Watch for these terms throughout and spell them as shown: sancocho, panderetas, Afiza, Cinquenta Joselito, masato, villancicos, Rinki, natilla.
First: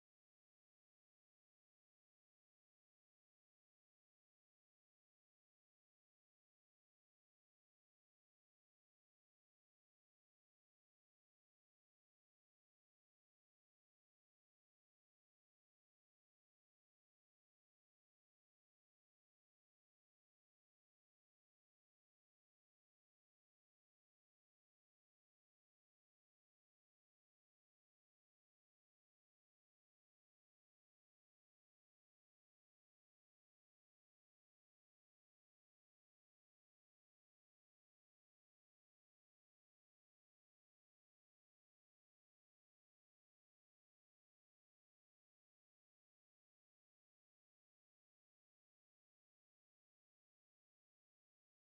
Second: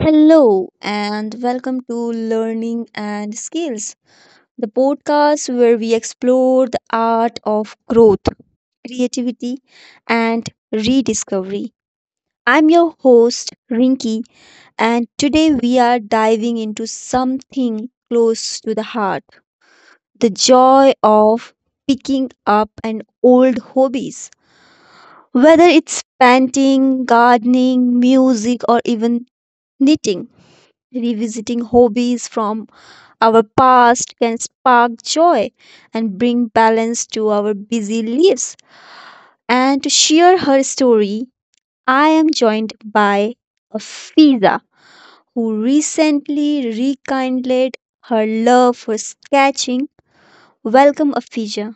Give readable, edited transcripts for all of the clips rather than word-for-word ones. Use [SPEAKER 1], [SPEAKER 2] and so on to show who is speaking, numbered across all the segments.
[SPEAKER 1] Hello, and welcome to Learning and Skills, the podcast where we explore the art of growth, creativity, and rediscovery. I'm your host, Rinki, and today we are diving into something close to the heart, the joy of picking up an old hobbies. Whether it's painting, gardening, music, or even knitting, revisiting hobbies from our past can spark joy and bring balance to our busy lives. And to share her story, I am joined by Afiza, who recently rekindled her love for sketching. Welcome, Afiza.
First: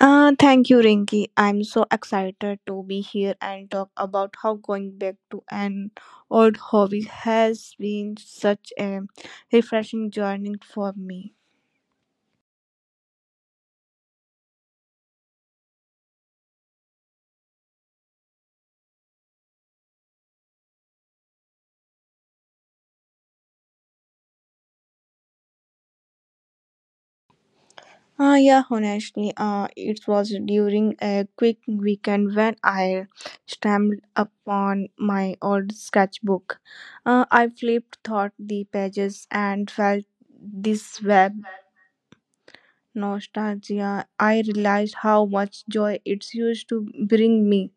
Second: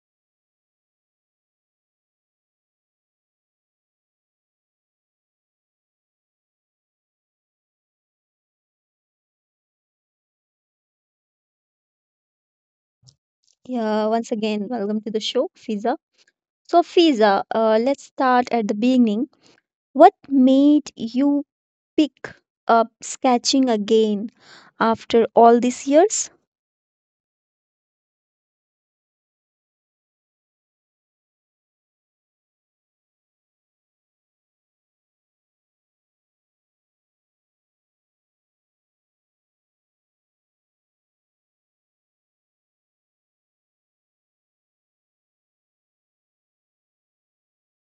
[SPEAKER 2] Thank you, Rinki. I'm so excited to be here and talk about how going back to an old hobby has been such a refreshing journey for me.
[SPEAKER 1] Yeah, once again, welcome to the show, Fiza. So, Fiza, let's start at the beginning. What made you pick up sketching again after all these years?
[SPEAKER 2] It was during a quick weekend when I stumbled upon my old sketchbook. I flipped through the pages and felt this web nostalgia. I realized how much joy it used to bring me.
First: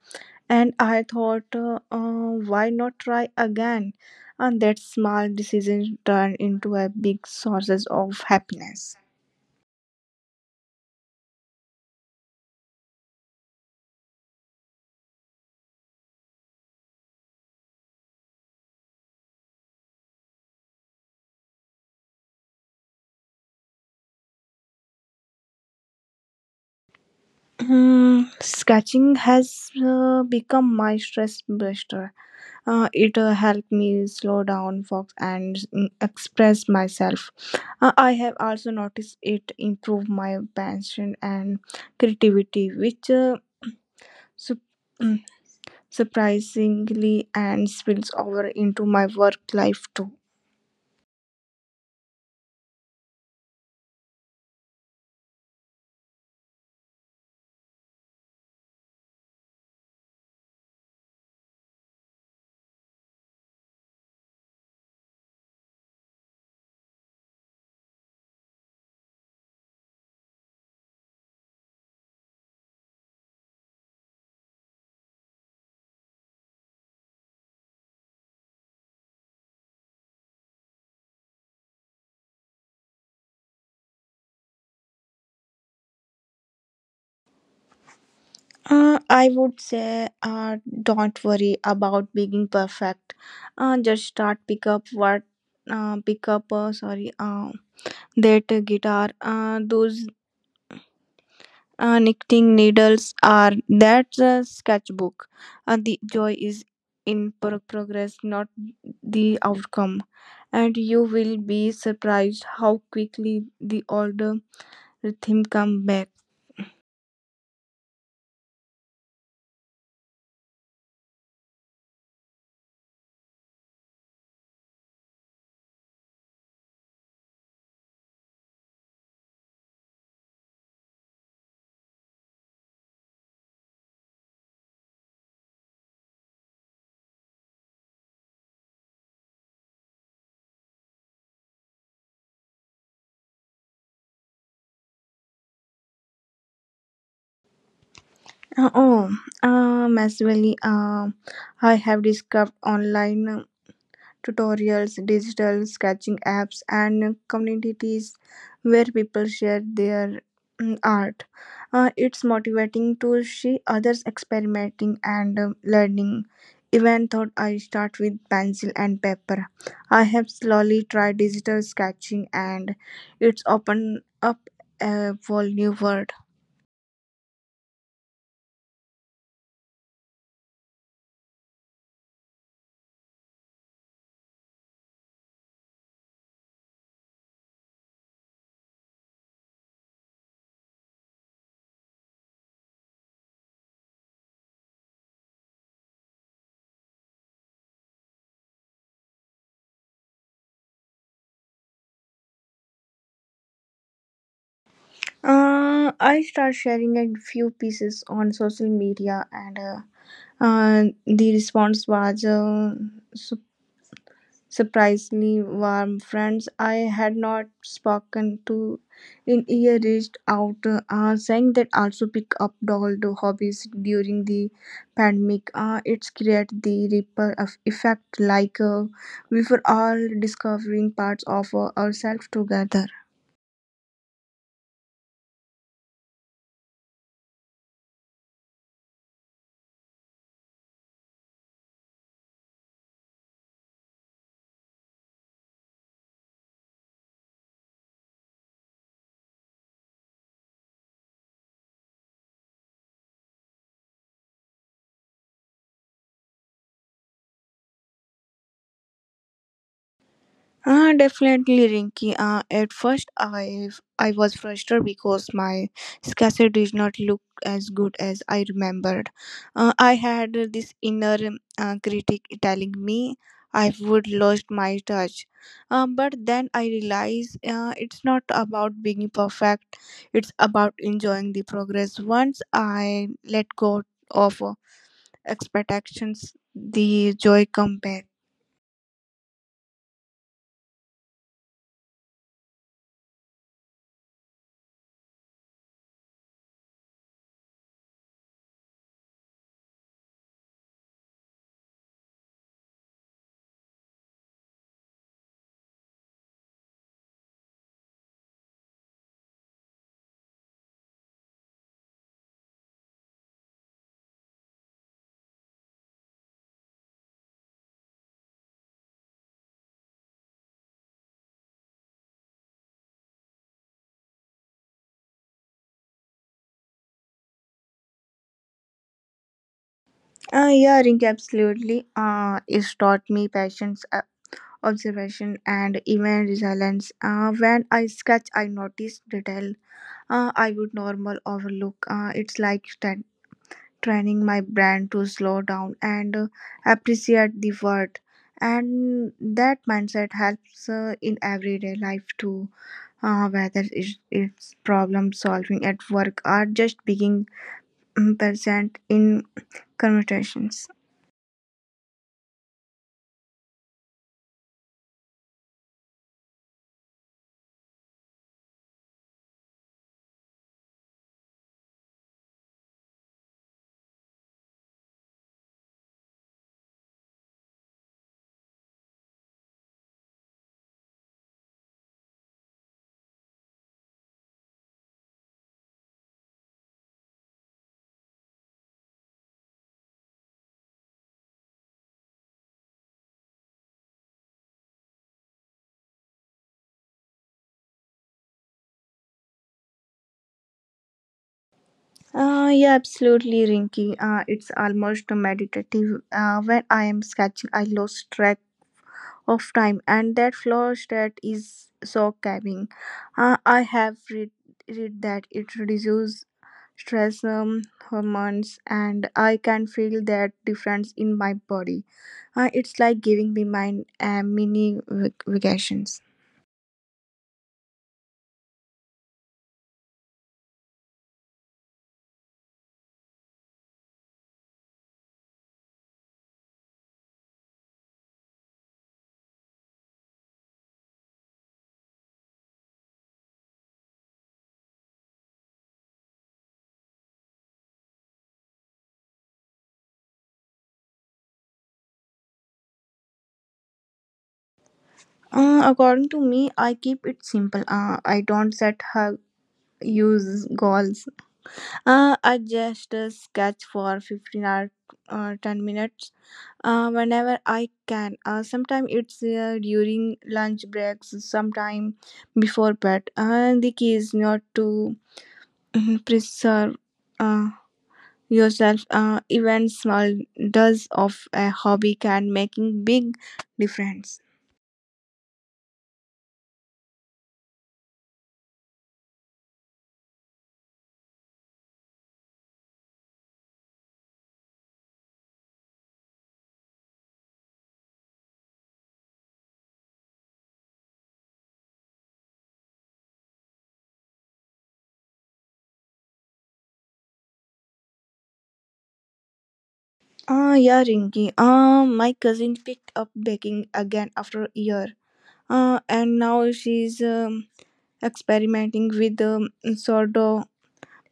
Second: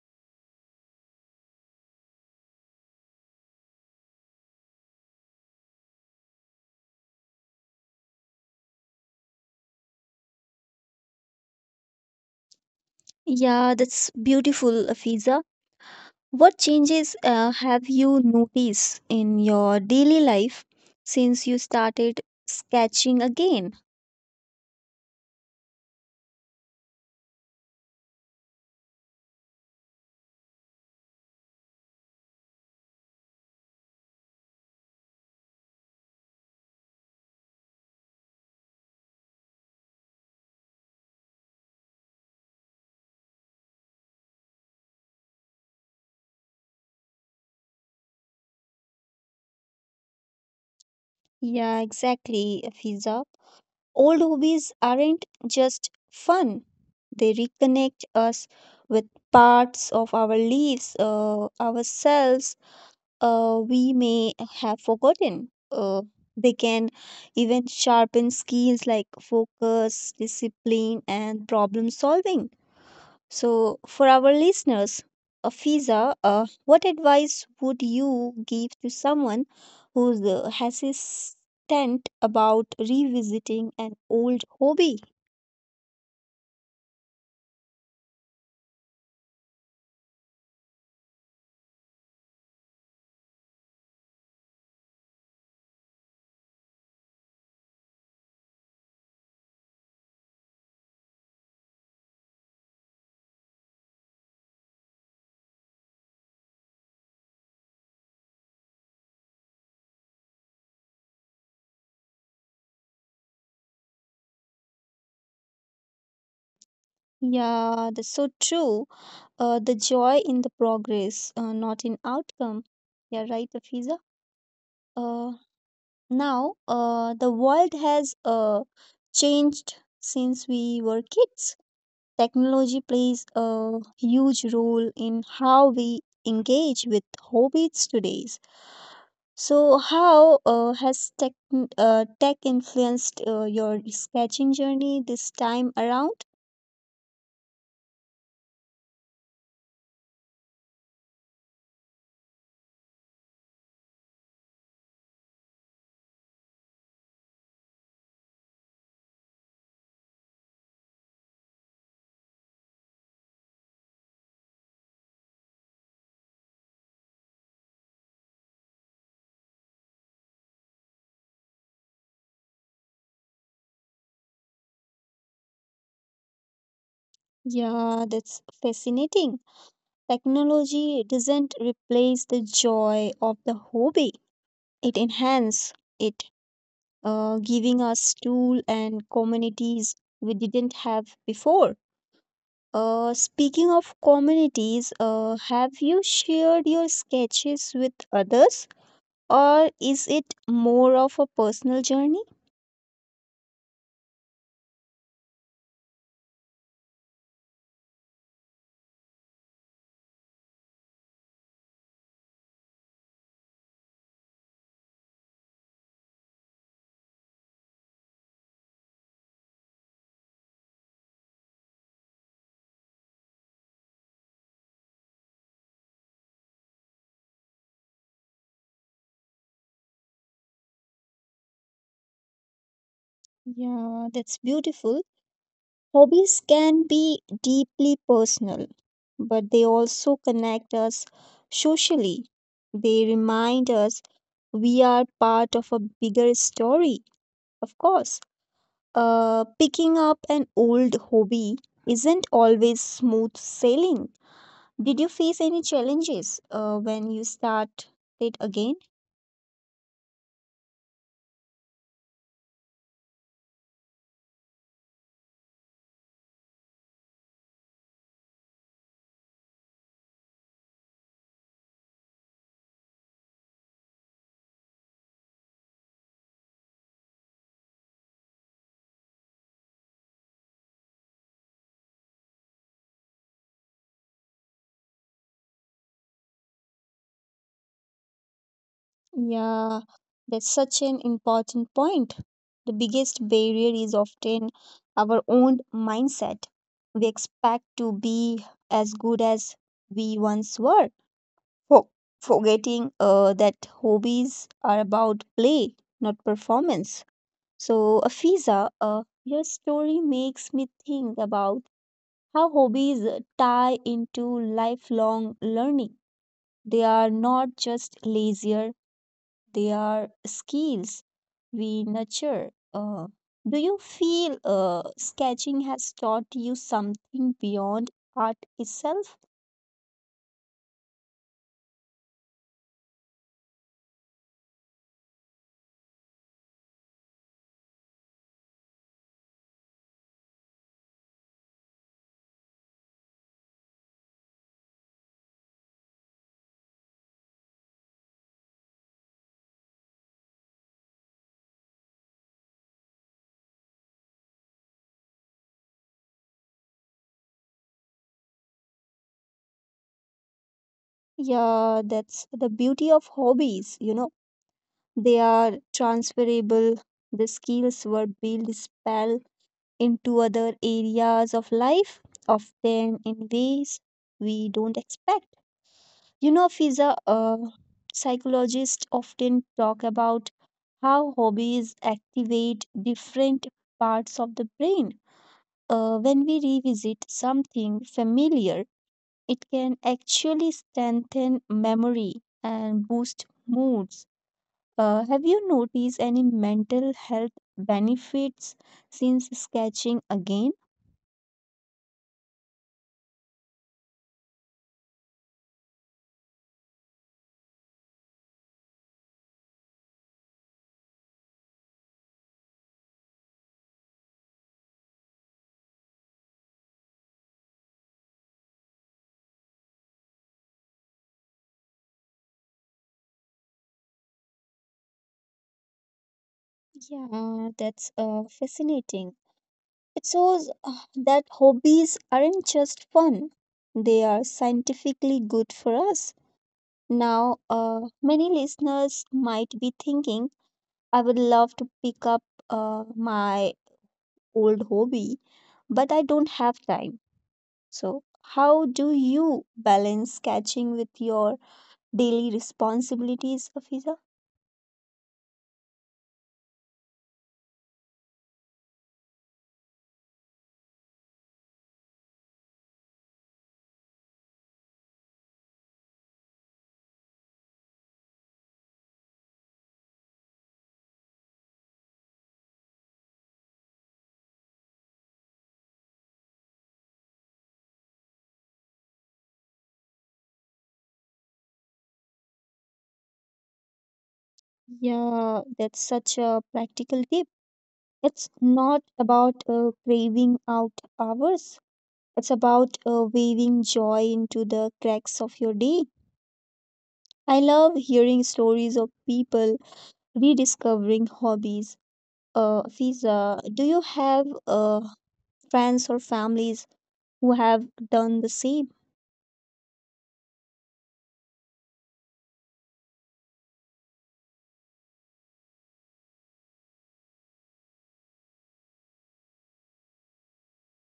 [SPEAKER 2] And I thought, why not try again? And that small decision turned into a big sources of happiness.
[SPEAKER 1] Yeah, that's beautiful, Afiza. What changes have you noticed in your daily life since you started sketching again?
[SPEAKER 2] Hmm, sketching has become my stress buster. It helped me slow down, focus, and express myself. I have also noticed it improve my passion and creativity, which sup- mm, surprisingly and spills over into my work life too.
[SPEAKER 1] Yeah, exactly, Afiza. Old hobbies aren't just fun, they reconnect us with parts of our lives, ourselves, we may have forgotten. They can even sharpen skills like focus, discipline, and problem solving. So, for our listeners, Fiza, what advice would you give to someone who's hesitant about revisiting an old hobby?
[SPEAKER 2] I would say, don't worry about being perfect. Just start pick up pick up. That guitar. Those knitting needles are that sketchbook. The joy is in progress, not the outcome. And you will be surprised how quickly the old rhythm come back.
[SPEAKER 1] Yeah, that's so true. The joy in the progress, not in outcome. Yeah, right, Fiza. Uh, Now, the world has changed since we were kids. Technology plays a huge role in how we engage with hobbies today. So, how has tech influenced your sketching journey this time around?
[SPEAKER 2] Uh, Oh, um, as well, um, I have discovered online tutorials, digital sketching apps, and communities where people share their art. It's motivating to see others experimenting and learning. Even though I start with pencil and paper, I have slowly tried digital sketching, and it's opened up a whole new world.
[SPEAKER 1] Yeah, that's fascinating. Technology doesn't replace the joy of the hobby, it enhances it, giving us tools and communities we didn't have before. Speaking of communities, have you shared your sketches with others, or is it more of a personal journey?
[SPEAKER 2] I start sharing a few pieces on social media, and the response was su- surprisingly warm. Friends I had not spoken to in year reached out, saying that also pick up old hobbies during the pandemic. It's create the ripple of effect, like we were all discovering parts of ourselves together.
[SPEAKER 1] Yeah, that's beautiful. Hobbies can be deeply personal, but they also connect us socially. They remind us we are part of a bigger story, of course. Picking up an old hobby isn't always smooth sailing. Did you face any challenges when you start it again?
[SPEAKER 2] Definitely, Rinky. At first, I was frustrated because my sketches did not look as good as I remembered. I had this inner critic telling me I would lost my touch. But then I realized it's not about being perfect. It's about enjoying the progress. Once I let go of expectations, the joy comes back.
[SPEAKER 1] Yeah, that's such an important point. The biggest barrier is often our own mindset. We expect to be as good as we once were, for forgetting that hobbies are about play, not performance. So, Afiza, your story makes me think about how hobbies tie into lifelong learning. They are not just leisure, they are skills we nurture. Do you feel sketching has taught you something beyond art itself?
[SPEAKER 2] Yeah, Rinky, absolutely. It's taught me patience, observation, and even resilience. When I sketch, I notice detail I would normal overlook. It's like training my brain to slow down and appreciate the world. And that mindset helps in everyday life too, whether it's problem solving at work or just being present in conversations.
[SPEAKER 1] Yeah, that's the beauty of hobbies, you know, they are transferable. The skills were built spell into other areas of life, often in ways we don't expect. You know, Fiza, psychologists often talk about how hobbies activate different parts of the brain. When we revisit something familiar, it can actually strengthen memory and boost moods. Have you noticed any mental health benefits since sketching again?
[SPEAKER 2] Yeah, absolutely, Rinky. It's almost meditative. When I am sketching, I lose track of time, and that flow state is so calming. I have read that it reduces stress hormones, and I can feel that difference in my body. It's like giving me my mini vacations.
[SPEAKER 1] Yeah, that's fascinating. It shows that hobbies aren't just fun, they are scientifically good for us. Now, many listeners might be thinking, I would love to pick up my old hobby, but I don't have time. So, how do you balance sketching with your daily responsibilities, Afiza?
[SPEAKER 2] According to me, I keep it simple. I don't set her use goals. I just sketch for 15 or 10 minutes whenever I can. Sometimes it's during lunch breaks, sometime before bed. The key is not to preserve uh, yourself. Even small does of a hobby can making big difference.
[SPEAKER 1] Yeah, that's such a practical tip. It's not about craving out hours. It's about weaving joy into the cracks of your day. I love hearing stories of people rediscovering hobbies. Fiza, do you have friends or families who have done the same?
[SPEAKER 2] Yeah, Rinky. My cousin picked up baking again after a year. And now she's experimenting with sourdough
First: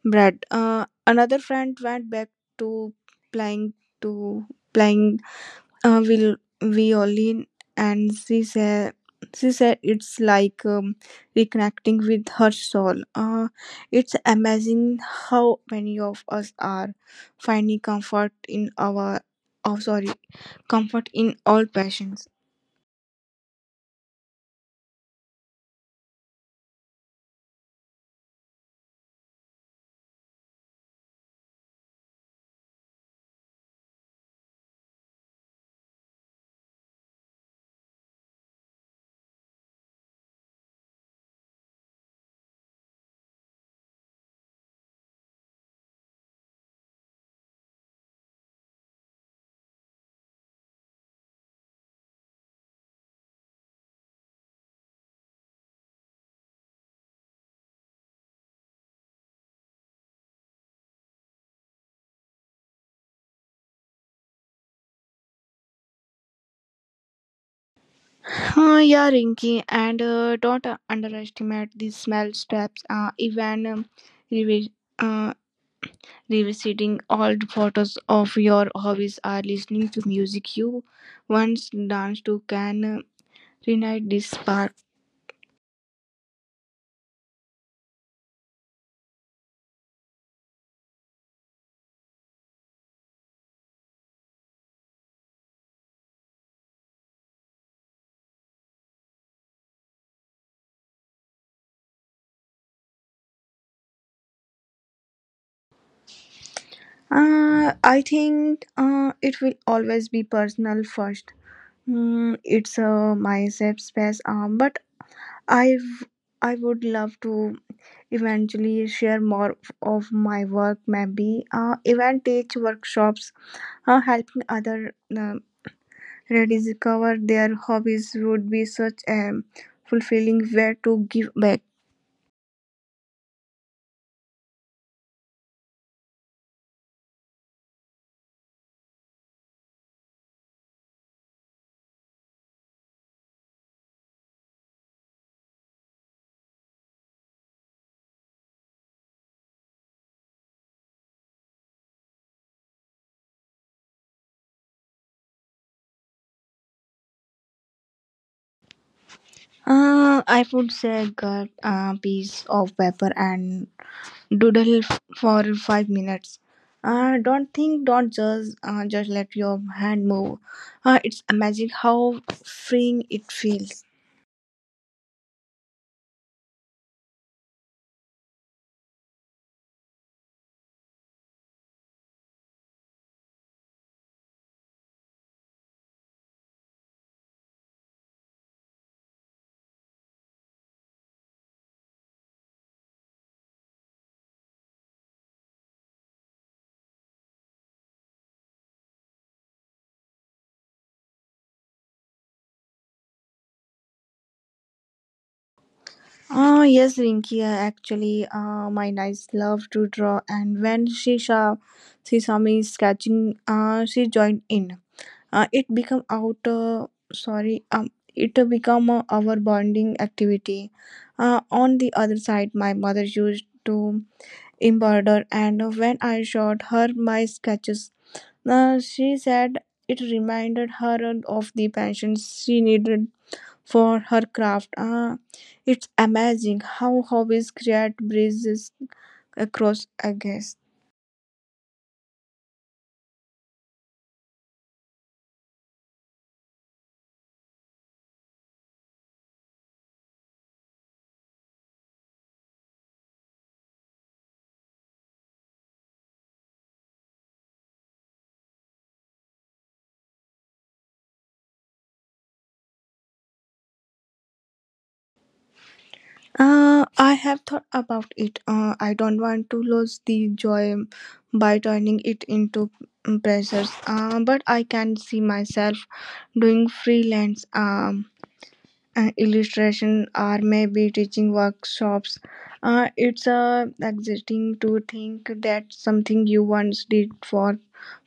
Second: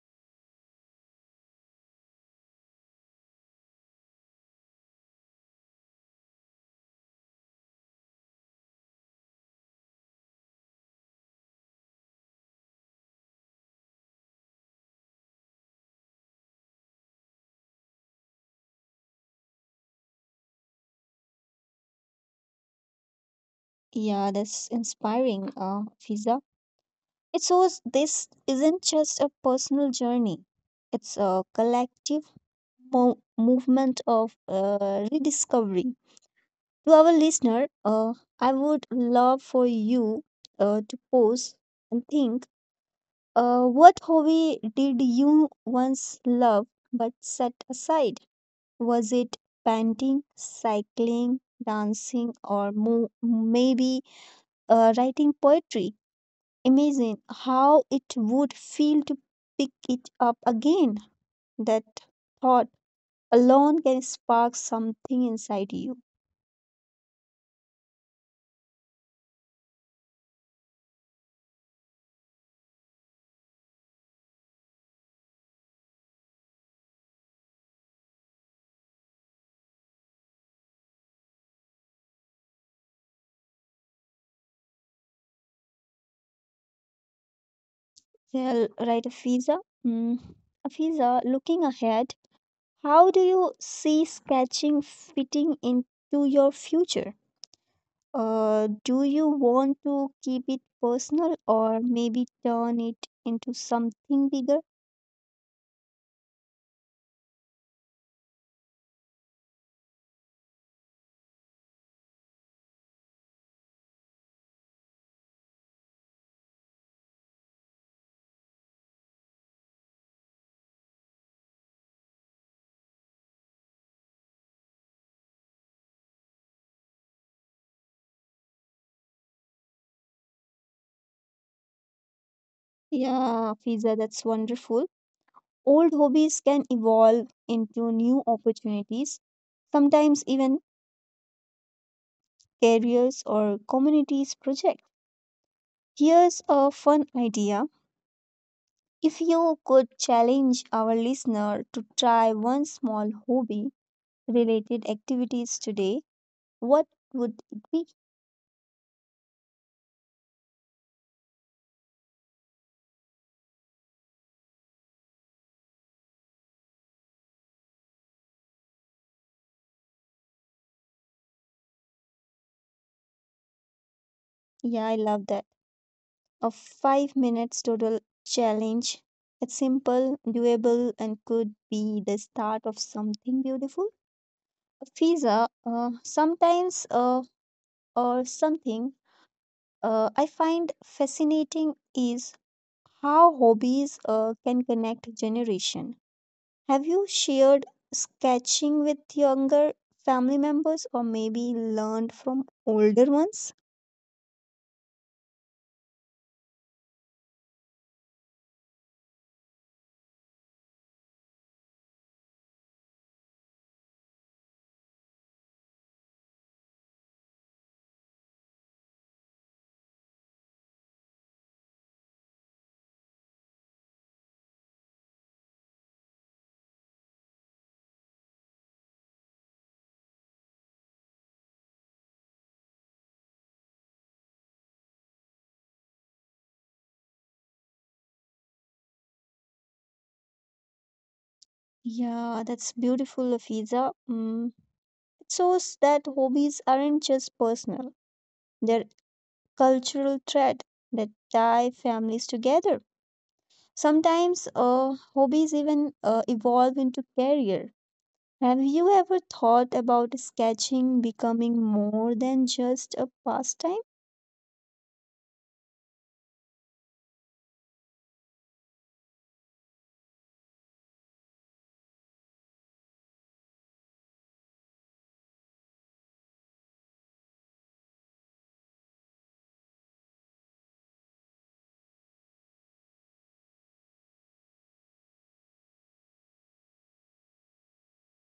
[SPEAKER 2] bread. Another friend went back to playing to playing will violin, and she said it's like reconnecting with her soul. It's amazing how many of us are finding comfort in our oh sorry comfort in all passions.
[SPEAKER 1] Yeah, that's inspiring, Fiza. It shows this isn't just a personal journey, it's a collective movement of rediscovery. To our listener, I would love for you to pause and think, what hobby did you once love but set aside? Was it painting, cycling, dancing, or maybe writing poetry? Imagine how it would feel to pick it up again. That thought alone can spark something inside you.
[SPEAKER 2] Yeah, Rinky, and don't underestimate the small steps. Even revi- uh, revisiting old photos of your hobbies or listening to music you once danced to can reignite this spark.
[SPEAKER 1] Yeah, right, Fiza. Mm. Fiza, looking ahead, how do you see sketching fitting into your future? Do you want to keep it personal or maybe turn it into something bigger?
[SPEAKER 2] I think it will always be personal first. It's a mindset space, but I've I would love to eventually share more of my work, maybe even teach workshops, helping other rediscover their hobbies would be such a fulfilling way to give back.
[SPEAKER 1] Yeah, Fiza, that's wonderful. Old hobbies can evolve into new opportunities, sometimes even careers or communities project. Here's a fun idea. If you could challenge our listener to try one small hobby related activities today, what would it be?
[SPEAKER 2] I would say get a piece of paper and doodle for 5 minutes. Don't think, don't judge, just let your hand move. It's amazing how freeing it feels.
[SPEAKER 1] Yeah, I love that. A 5 minutes total challenge. It's simple, doable and could be the start of something beautiful. Fiza, sometimes or something I find fascinating is how hobbies can connect generation. Have you shared sketching with younger family members or maybe learned from older ones?
[SPEAKER 2] Yes, Rinki. Actually, my niece loved to draw, and she saw me sketching, she joined in. It become out. Sorry, um, it become our bonding activity. On the other side, my mother used to embroider, and when I showed her my sketches, she said it reminded her of the passion she needed for her craft. It's amazing how hobbies create bridges across a guest.
[SPEAKER 1] Yeah, that's beautiful, Afiza. Mm. It shows that hobbies aren't just personal, they're cultural thread that tie families together. Sometimes hobbies even evolve into career. Have you ever thought about sketching becoming more than just a pastime?
[SPEAKER 2] I have thought about it. I don't want to lose the joy by turning it into pressures. But I can see myself doing freelance illustration or maybe teaching workshops. It's exciting to think that something you once did for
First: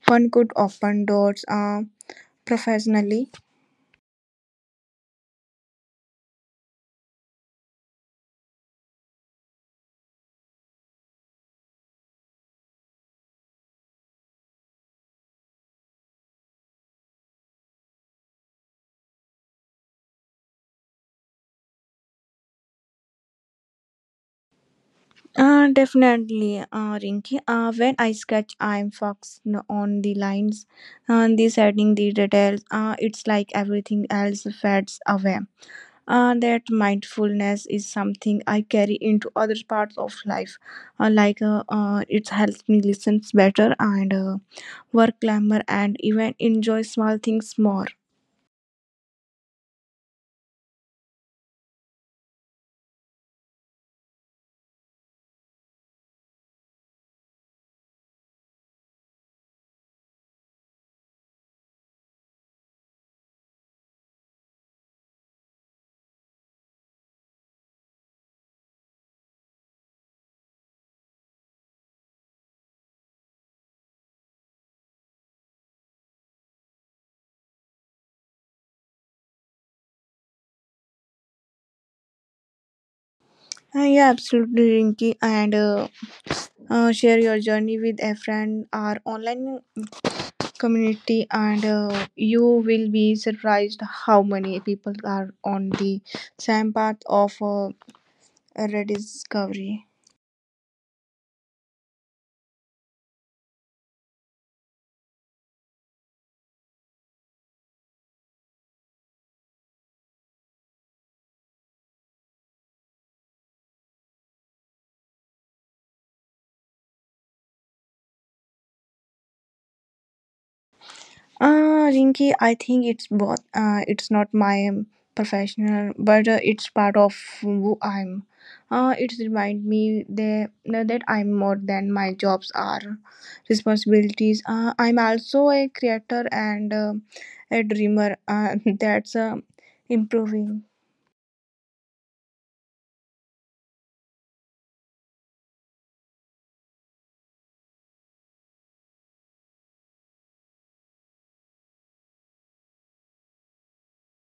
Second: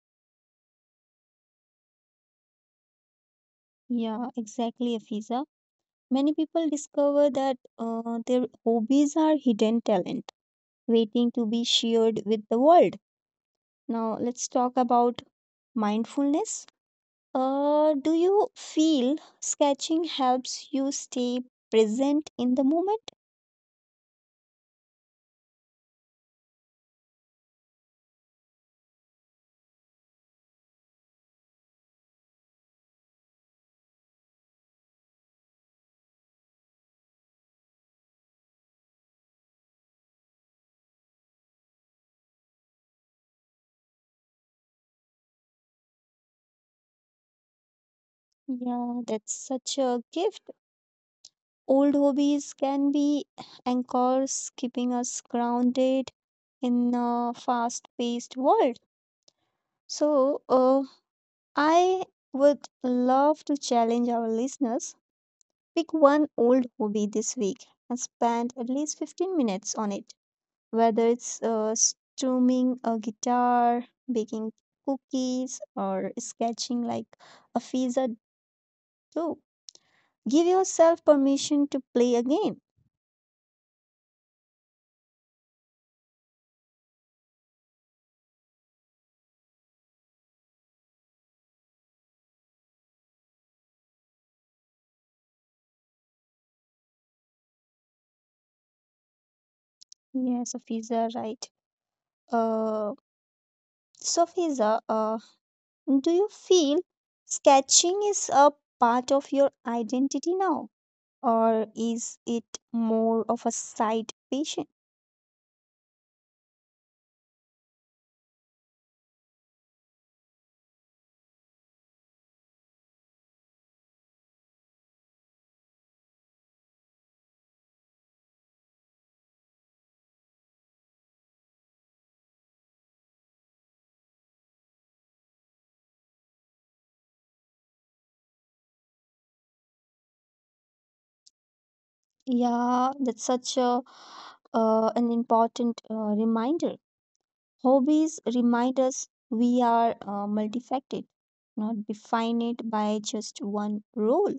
[SPEAKER 2] fun could open doors. Professionally?
[SPEAKER 1] Yeah, exactly, Afiza. Many people discover that their hobbies are hidden talent waiting to be shared with the world. Now, let's talk about mindfulness. Do you feel sketching helps you stay present in the moment?
[SPEAKER 2] Definitely, Rinki. When I sketch, I'm focused on the lines, on the setting, the details. It's like everything else fades away. That mindfulness is something I carry into other parts of life. It helps me listen better and work calmer and even enjoy small things more.
[SPEAKER 1] Yeah, that's such a gift. Old hobbies can be anchors, keeping us grounded in a fast paced world. So, I would love to challenge our listeners. Pick one old hobby this week and spend at least 15 minutes on it. Whether it's strumming a guitar, baking cookies, or sketching like a Fiza do. Give yourself permission to play a game.
[SPEAKER 2] Yeah, absolutely, Rinki. And share your journey with a friend or online community and you will be surprised how many people are on the same path of rediscovery.
[SPEAKER 1] Yes, a Fiza, right. Uh, so, Fiza, do you feel sketching is a part of your identity now? Or is it more of a side patient?
[SPEAKER 2] Rinky, I think it's both. It's not my professional but it's part of who I'm. It reminds me that I'm more than my jobs are responsibilities. I'm also a creator and a dreamer. That's improving.
[SPEAKER 1] Yeah, that's such a an important reminder. Hobbies remind us we are multifaceted, not defined by just one role.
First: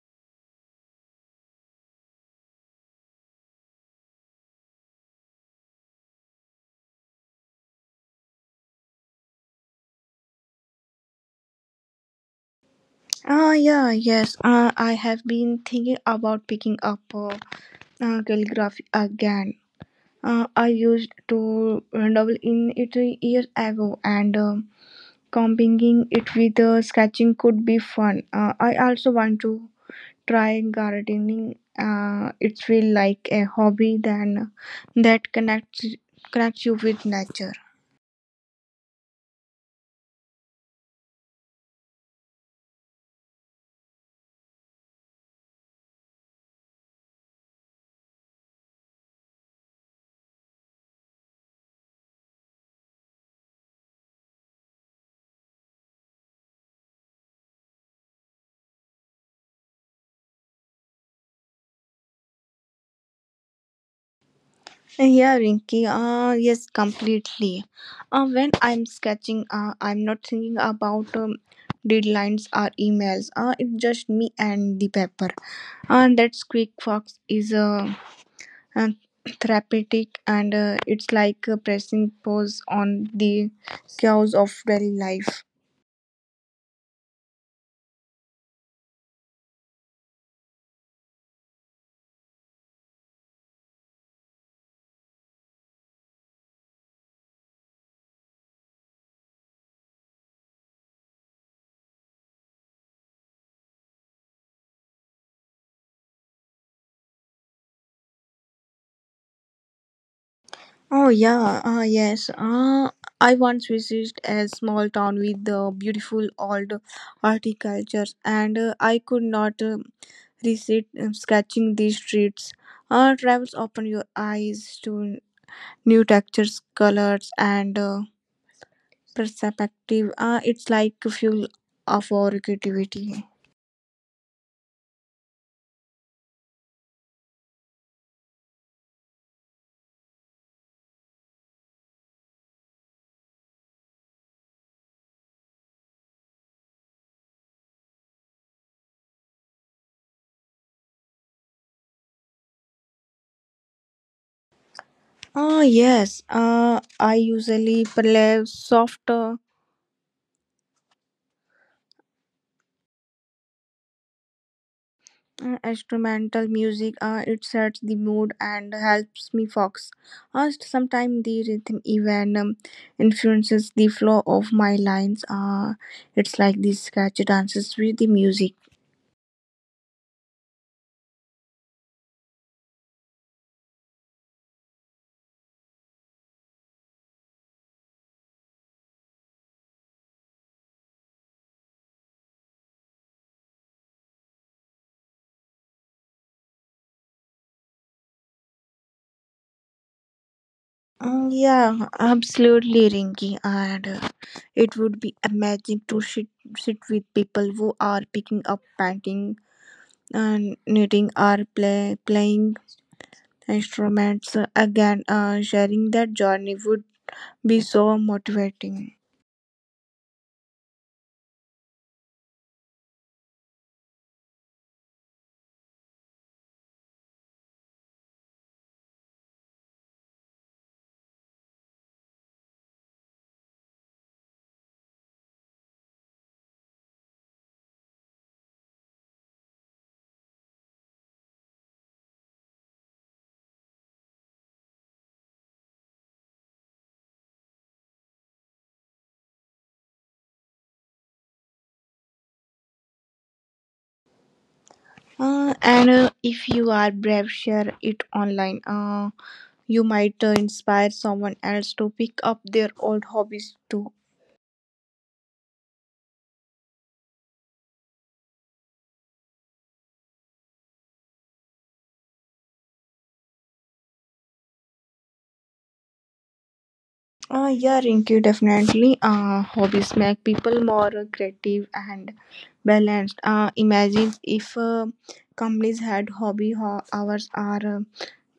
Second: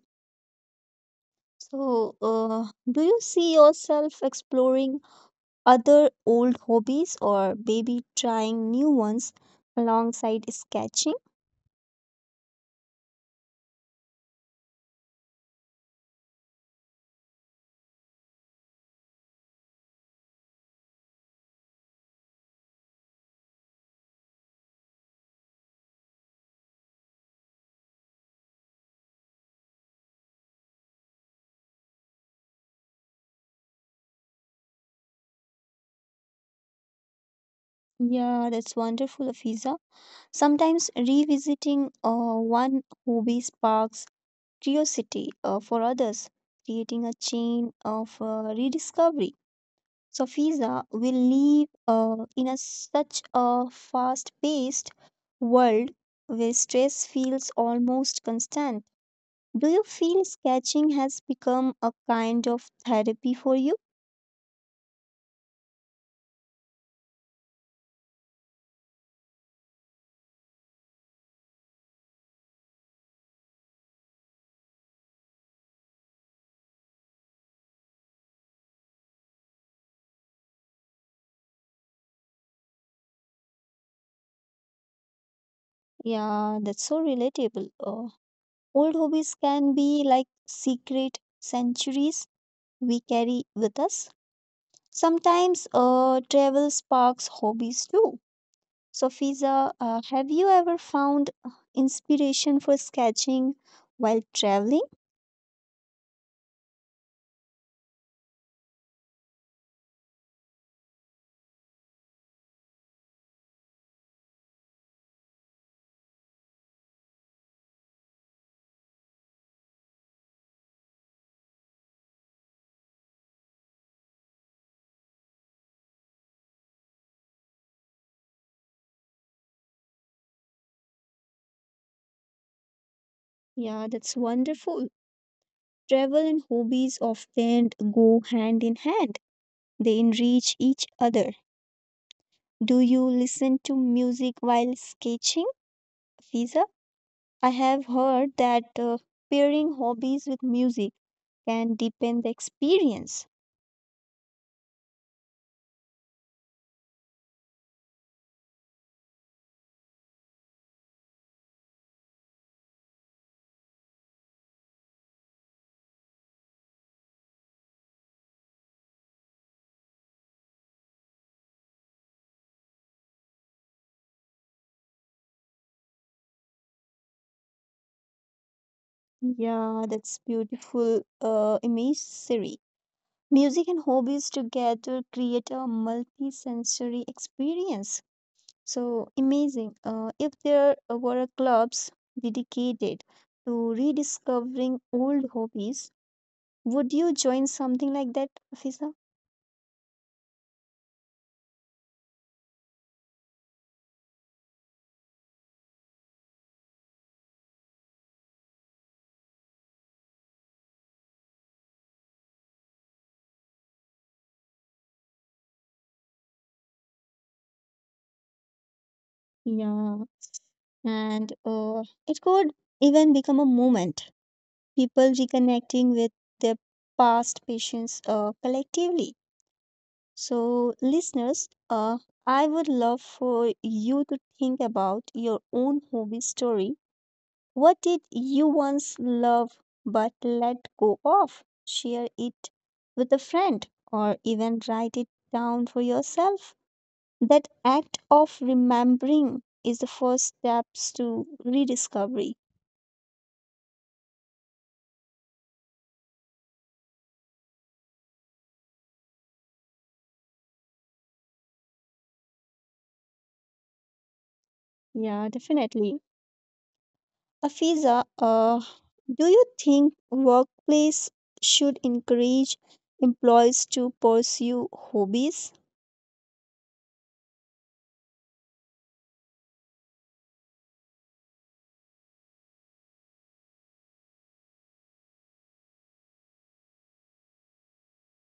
[SPEAKER 1] So, do you see yourself exploring other old hobbies or maybe trying new ones alongside sketching?
[SPEAKER 2] Yeah, yes. I have been thinking about picking up calligraphy again. I used to dabble in it years ago, and combining it with sketching could be fun. I also want to try gardening. It feels like a hobby then that connects you with nature.
[SPEAKER 1] Yeah, that's wonderful, Afiza. Sometimes revisiting one hobby sparks curiosity for others, creating a chain of rediscovery. So, FISA will live such a fast paced world where stress feels almost constant. Do you feel sketching has become a kind of therapy for you?
[SPEAKER 2] Yeah, Rinky. Yes, completely. When I'm sketching, I'm not thinking about deadlines or emails. It's just me and the paper. And that quick fox is uh, therapeutic, and it's like pressing pause on the chaos of daily life.
[SPEAKER 1] Yeah, that's so relatable. Old hobbies can be like secret sanctuaries we carry with us. Sometimes travel sparks hobbies too. So, Fiza, have you ever found inspiration for sketching while traveling?
[SPEAKER 2] Oh yeah, yes. I once visited a small town with the beautiful old horticulture, and I could not. Reset sketching these streets. Travels open your eyes to new textures, colors, and perspective. It's like fuel of our creativity.
[SPEAKER 1] Yeah, that's wonderful. Travel and hobbies often go hand in hand, they enrich each other. Do you listen to music while sketching, Fiza? I have heard that pairing hobbies with music can deepen the experience.
[SPEAKER 2] Yes, I usually play soft instrumental music. It sets the mood and helps me focus. Sometimes the rhythm even influences the flow of my lines. It's like the sketch dances with the music.
[SPEAKER 1] Yeah, that's beautiful imagery. Music and hobbies together create a multi-sensory experience. So amazing. If there were clubs dedicated to rediscovering old hobbies, would you join something like that, Afisa?
[SPEAKER 2] Yeah, absolutely, Rinky. And it would be amazing to sit with people who are picking up painting and knitting or playing instruments again. Sharing that journey would be so motivating.
[SPEAKER 1] Yeah, and it could even become a movement. People reconnecting with their past passions collectively. So, listeners, I would love for you to think about your own hobby story. What did you once love but let go of? Share it with a friend or even write it down for yourself. That act of remembering is the first steps to rediscovery.
[SPEAKER 2] And if you are brave, share it online. You might inspire someone else to pick up their old hobbies too.
[SPEAKER 1] Yeah, definitely. Afiza, do you think workplace should encourage employees to pursue hobbies?
[SPEAKER 2] Yeah, Rinky, definitely. Hobbies make people more creative and balanced. Imagine if companies had hobby hours or uh,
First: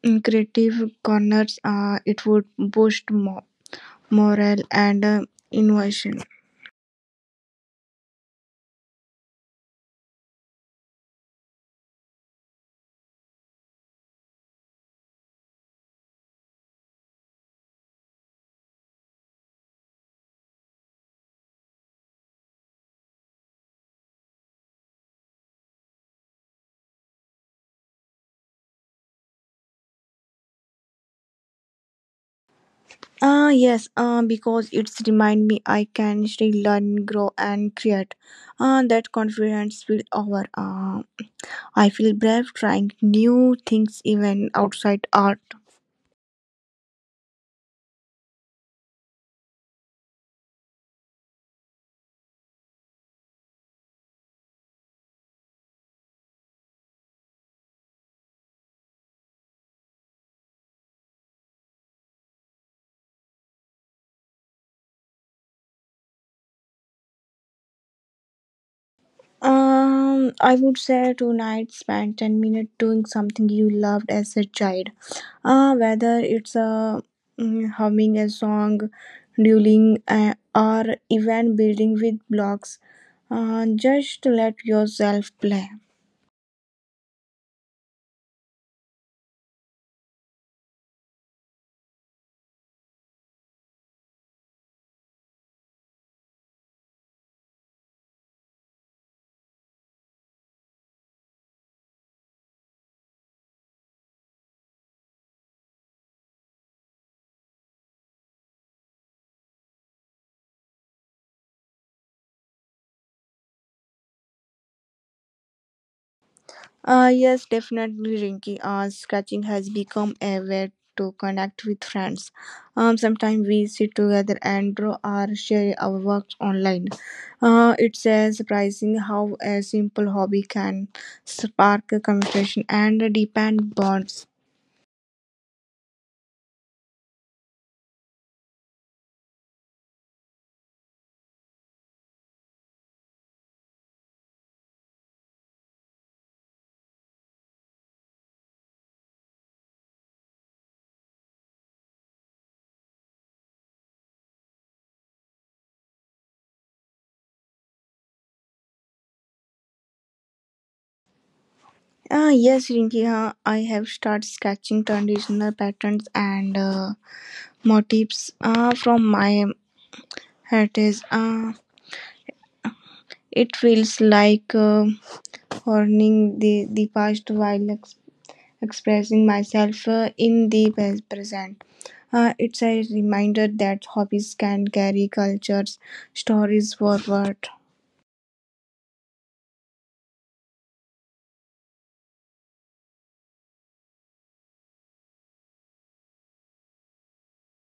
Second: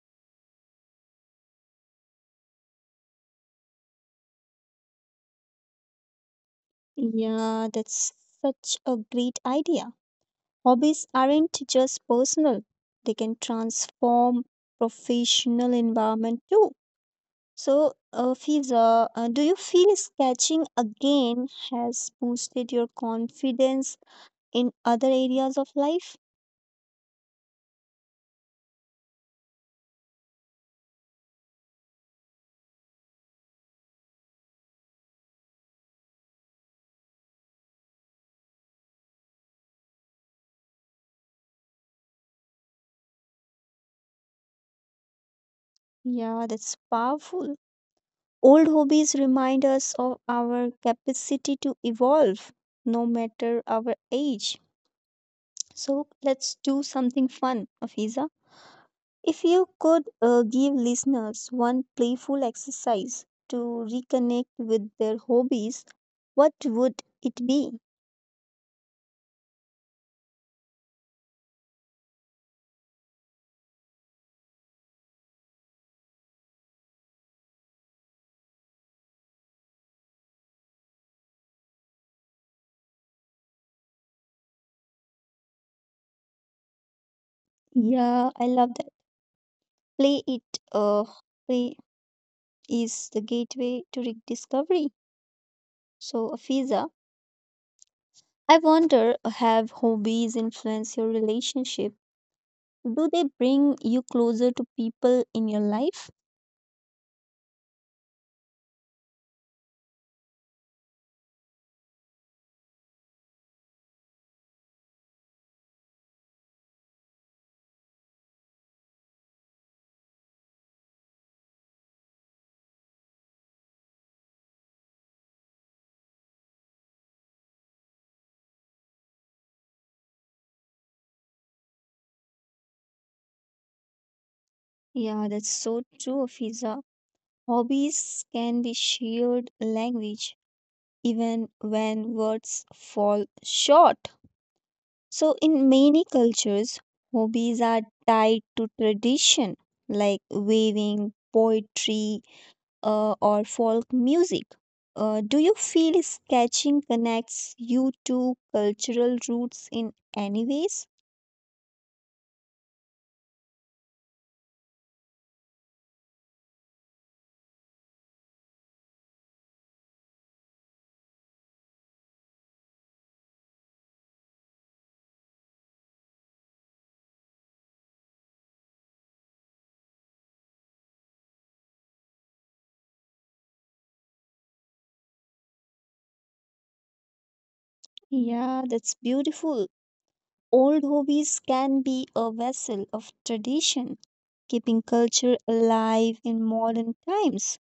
[SPEAKER 2] mm, creative corners, it would boost morale and innovation.
[SPEAKER 1] Yeah, that's such a great idea. Hobbies aren't just personal, they can transform professional environment too. So, Fiza, do you feel sketching again has boosted your confidence in other areas of life?
[SPEAKER 2] Yes, because it's remind me I can still learn, grow, and create. That confidence will over. I feel brave trying new things even outside art.
[SPEAKER 1] Yeah, that's powerful. Old hobbies remind us of our capacity to evolve no matter our age. So let's do something fun, Afiza. If you could give listeners one playful exercise to reconnect with their hobbies, what would it be?
[SPEAKER 2] I would say tonight spend 10 minutes doing something you loved as a child. Whether it's a humming a song, doodling, or even building with blocks. Just let yourself play.
[SPEAKER 1] Yeah, I love that. Play it. Uh, play is the gateway to rediscovery. So, Afiza, I wonder, have hobbies influence your relationship? Do they bring you closer to people in your life?
[SPEAKER 2] Yes, definitely, Rinky. Sketching has become a way to connect with friends. Sometimes we sit together and draw or share our works online. It's surprising how a simple hobby can spark a conversation and deepen bonds.
[SPEAKER 1] Yeah, that's so true, Fiza. Hobbies can be shared language even when words fall short. So, in many cultures, hobbies are tied to tradition like weaving, poetry, or folk music. Do you feel sketching connects you to cultural roots in any ways?
[SPEAKER 2] Yes, Rinki. I have started sketching traditional patterns and motifs from my heritage. It feels like honoring the past while expressing myself in the present. It's a reminder that hobbies can carry cultures, stories forward.
[SPEAKER 1] Yeah, that's beautiful. Old hobbies can be a vessel of tradition, keeping culture alive in modern times.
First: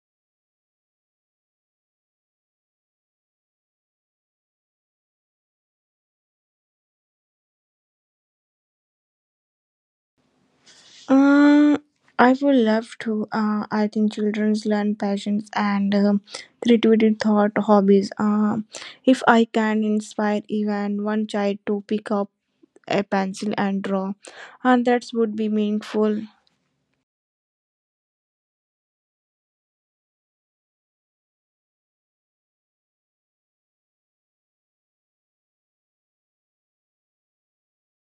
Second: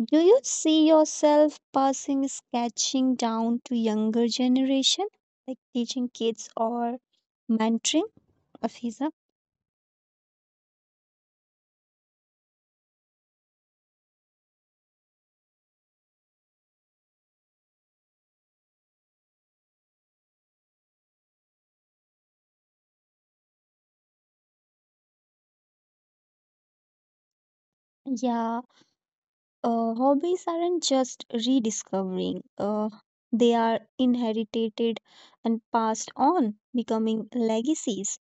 [SPEAKER 1] Do you see yourself passing sketching down to younger generation, like teaching kids or mentoring, Afiza?
[SPEAKER 2] Uh, I would love to. I think children learn passions and creativity thought hobbies. If I can inspire even one child to pick up a pencil and draw, and that would be meaningful.
[SPEAKER 1] Yeah, hobbies aren't just rediscovering. They are inherited and passed on, becoming legacies.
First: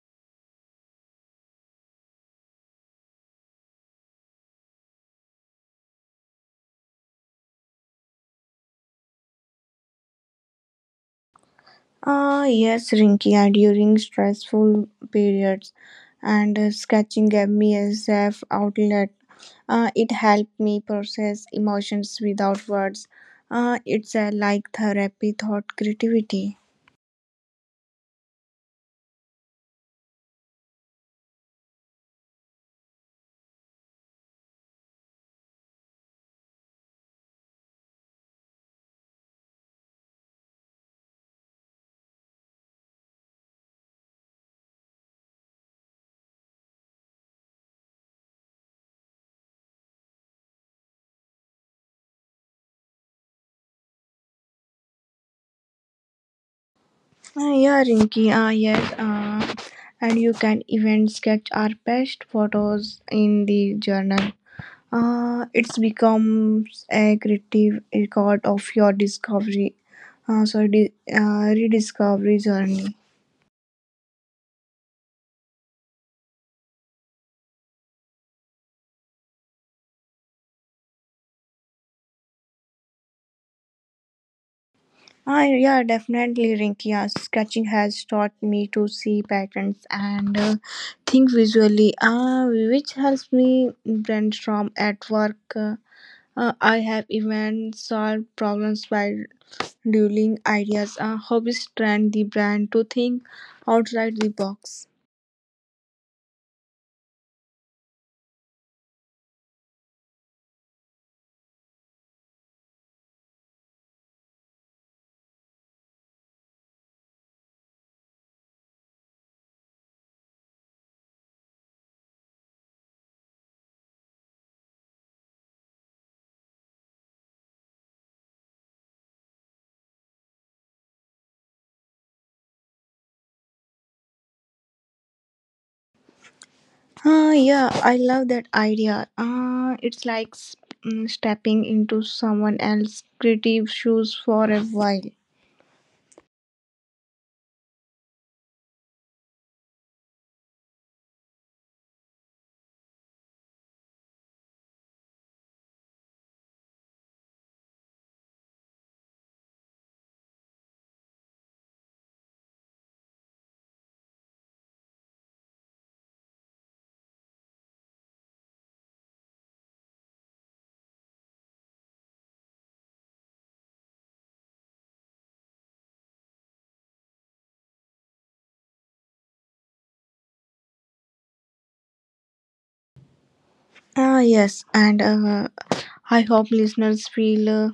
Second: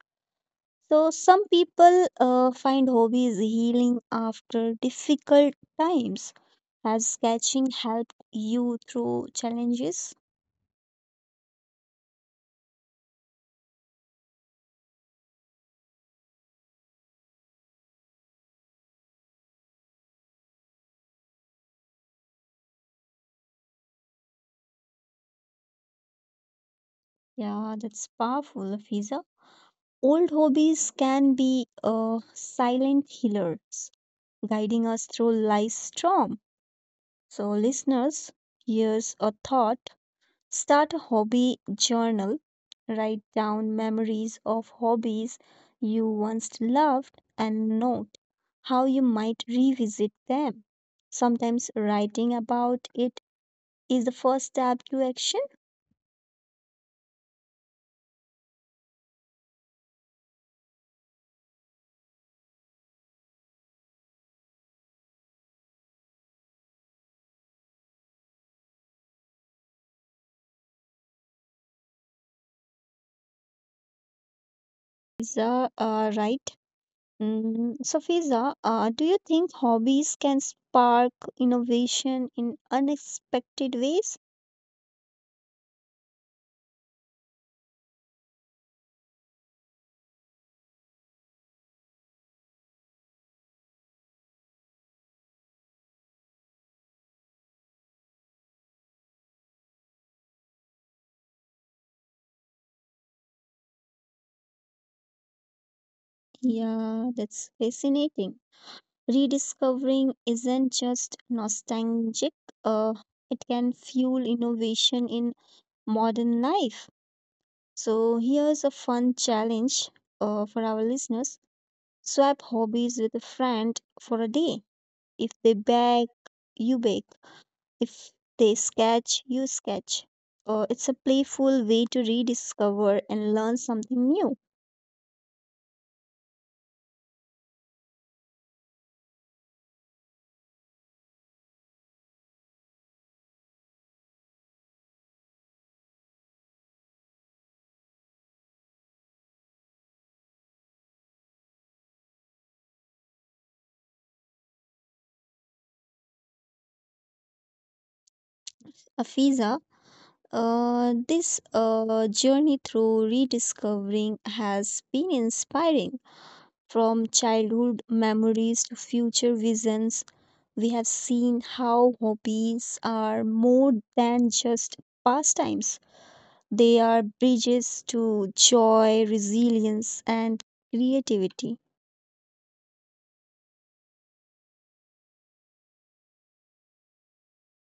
[SPEAKER 1] So some people find hobbies healing after difficult times. Has sketching helped you through challenges?
[SPEAKER 2] Yes, Rinky, and during stressful periods, and sketching gave me a safe outlet. It helped me process emotions without words. It's like therapy, thought, creativity.
[SPEAKER 1] Yeah, that's powerful, Fiza. Old hobbies can be silent healers, guiding us through life's storm. So, listeners, here's a thought. Start a hobby journal. Write down memories of hobbies you once loved and note how you might revisit them. Sometimes writing about it is the first step to action.
[SPEAKER 2] Yeah, Rinky, yes. And you can even sketch our best photos in the journal. It's becomes a creative record of your discovery, rediscovery journey.
[SPEAKER 1] Fiza, right? Mm, so, Fiza, do you think hobbies can spark innovation in unexpected ways?
[SPEAKER 2] Yeah, definitely, Rinky. Yeah, sketching has taught me to see patterns and think visually, which helps me brainstorm at work. I have even solved problems by dueling ideas. Hobbies train the brain to think outside the box.
[SPEAKER 1] Yeah, that's fascinating. Rediscovering isn't just nostalgic, uh, it can fuel innovation in modern life. So, here's a fun challenge for our listeners, swap hobbies with a friend for a day. If they bake, you bake. If they sketch, you sketch. It's a playful way to rediscover and learn something new.
[SPEAKER 2] Yeah, I love that idea. It's like stepping into someone else's creative shoes for a while.
[SPEAKER 1] Afiza, this journey through rediscovering has been inspiring. From childhood memories to future visions, we have seen how hobbies are more than just pastimes. They are bridges to joy, resilience, and creativity.
[SPEAKER 2] Yes, and I hope listeners feel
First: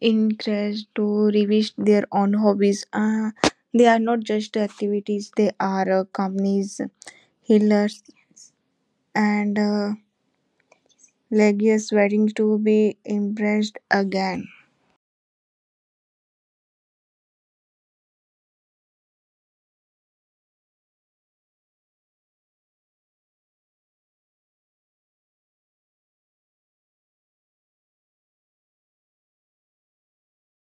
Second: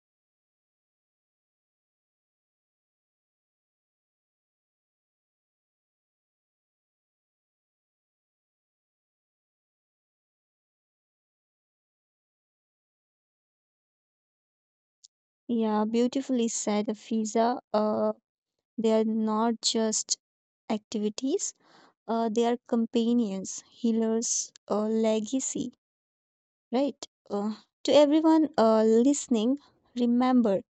[SPEAKER 2] encouraged to revisit their own hobbies. They are not just activities, they are companies, healers, and legacies waiting to be embraced again.
[SPEAKER 1] Yeah, beautifully said, Fiza. They are not just activities, they are companions, healers, legacy, right? To everyone listening, remember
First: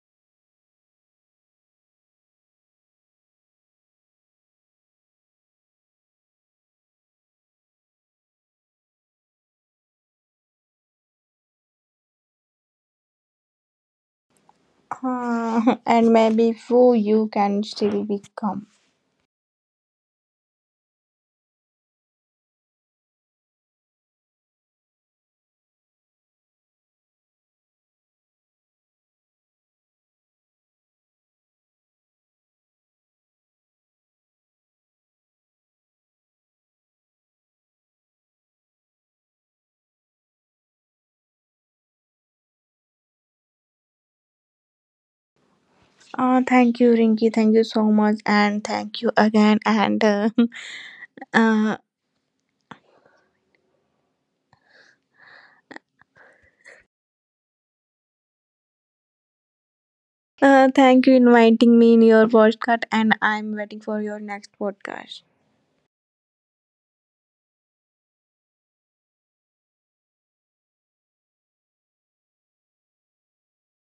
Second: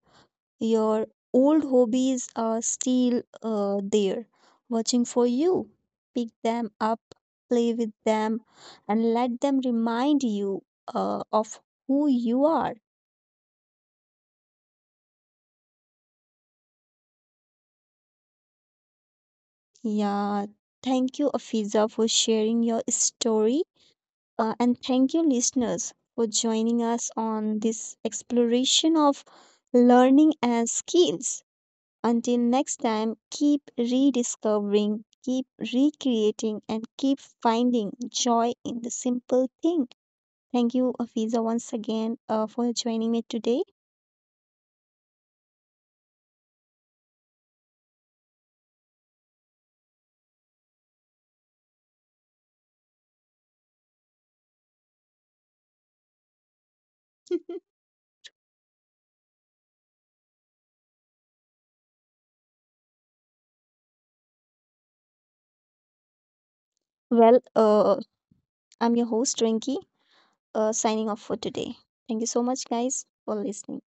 [SPEAKER 1] your old hobbies are still there, watching for you. Pick them up, play with them, and let them remind you of who you are.
[SPEAKER 2] And maybe for you can still become.
[SPEAKER 1] Yeah, thank you, Afiza, for sharing your story, and thank you, listeners, for joining us on this exploration of learning and skills. Until next time, keep rediscovering, keep recreating, and keep finding joy in the simple thing. Thank you, Afiza, once again for joining me today.
[SPEAKER 2] Thank you, Rinky. Thank you so much, and thank you again. And uh, Thank you inviting me in your podcast, and I'm waiting for your next podcast.
[SPEAKER 1] Well, I'm your host, Rinky, signing off for today. Thank you so much, guys, for listening.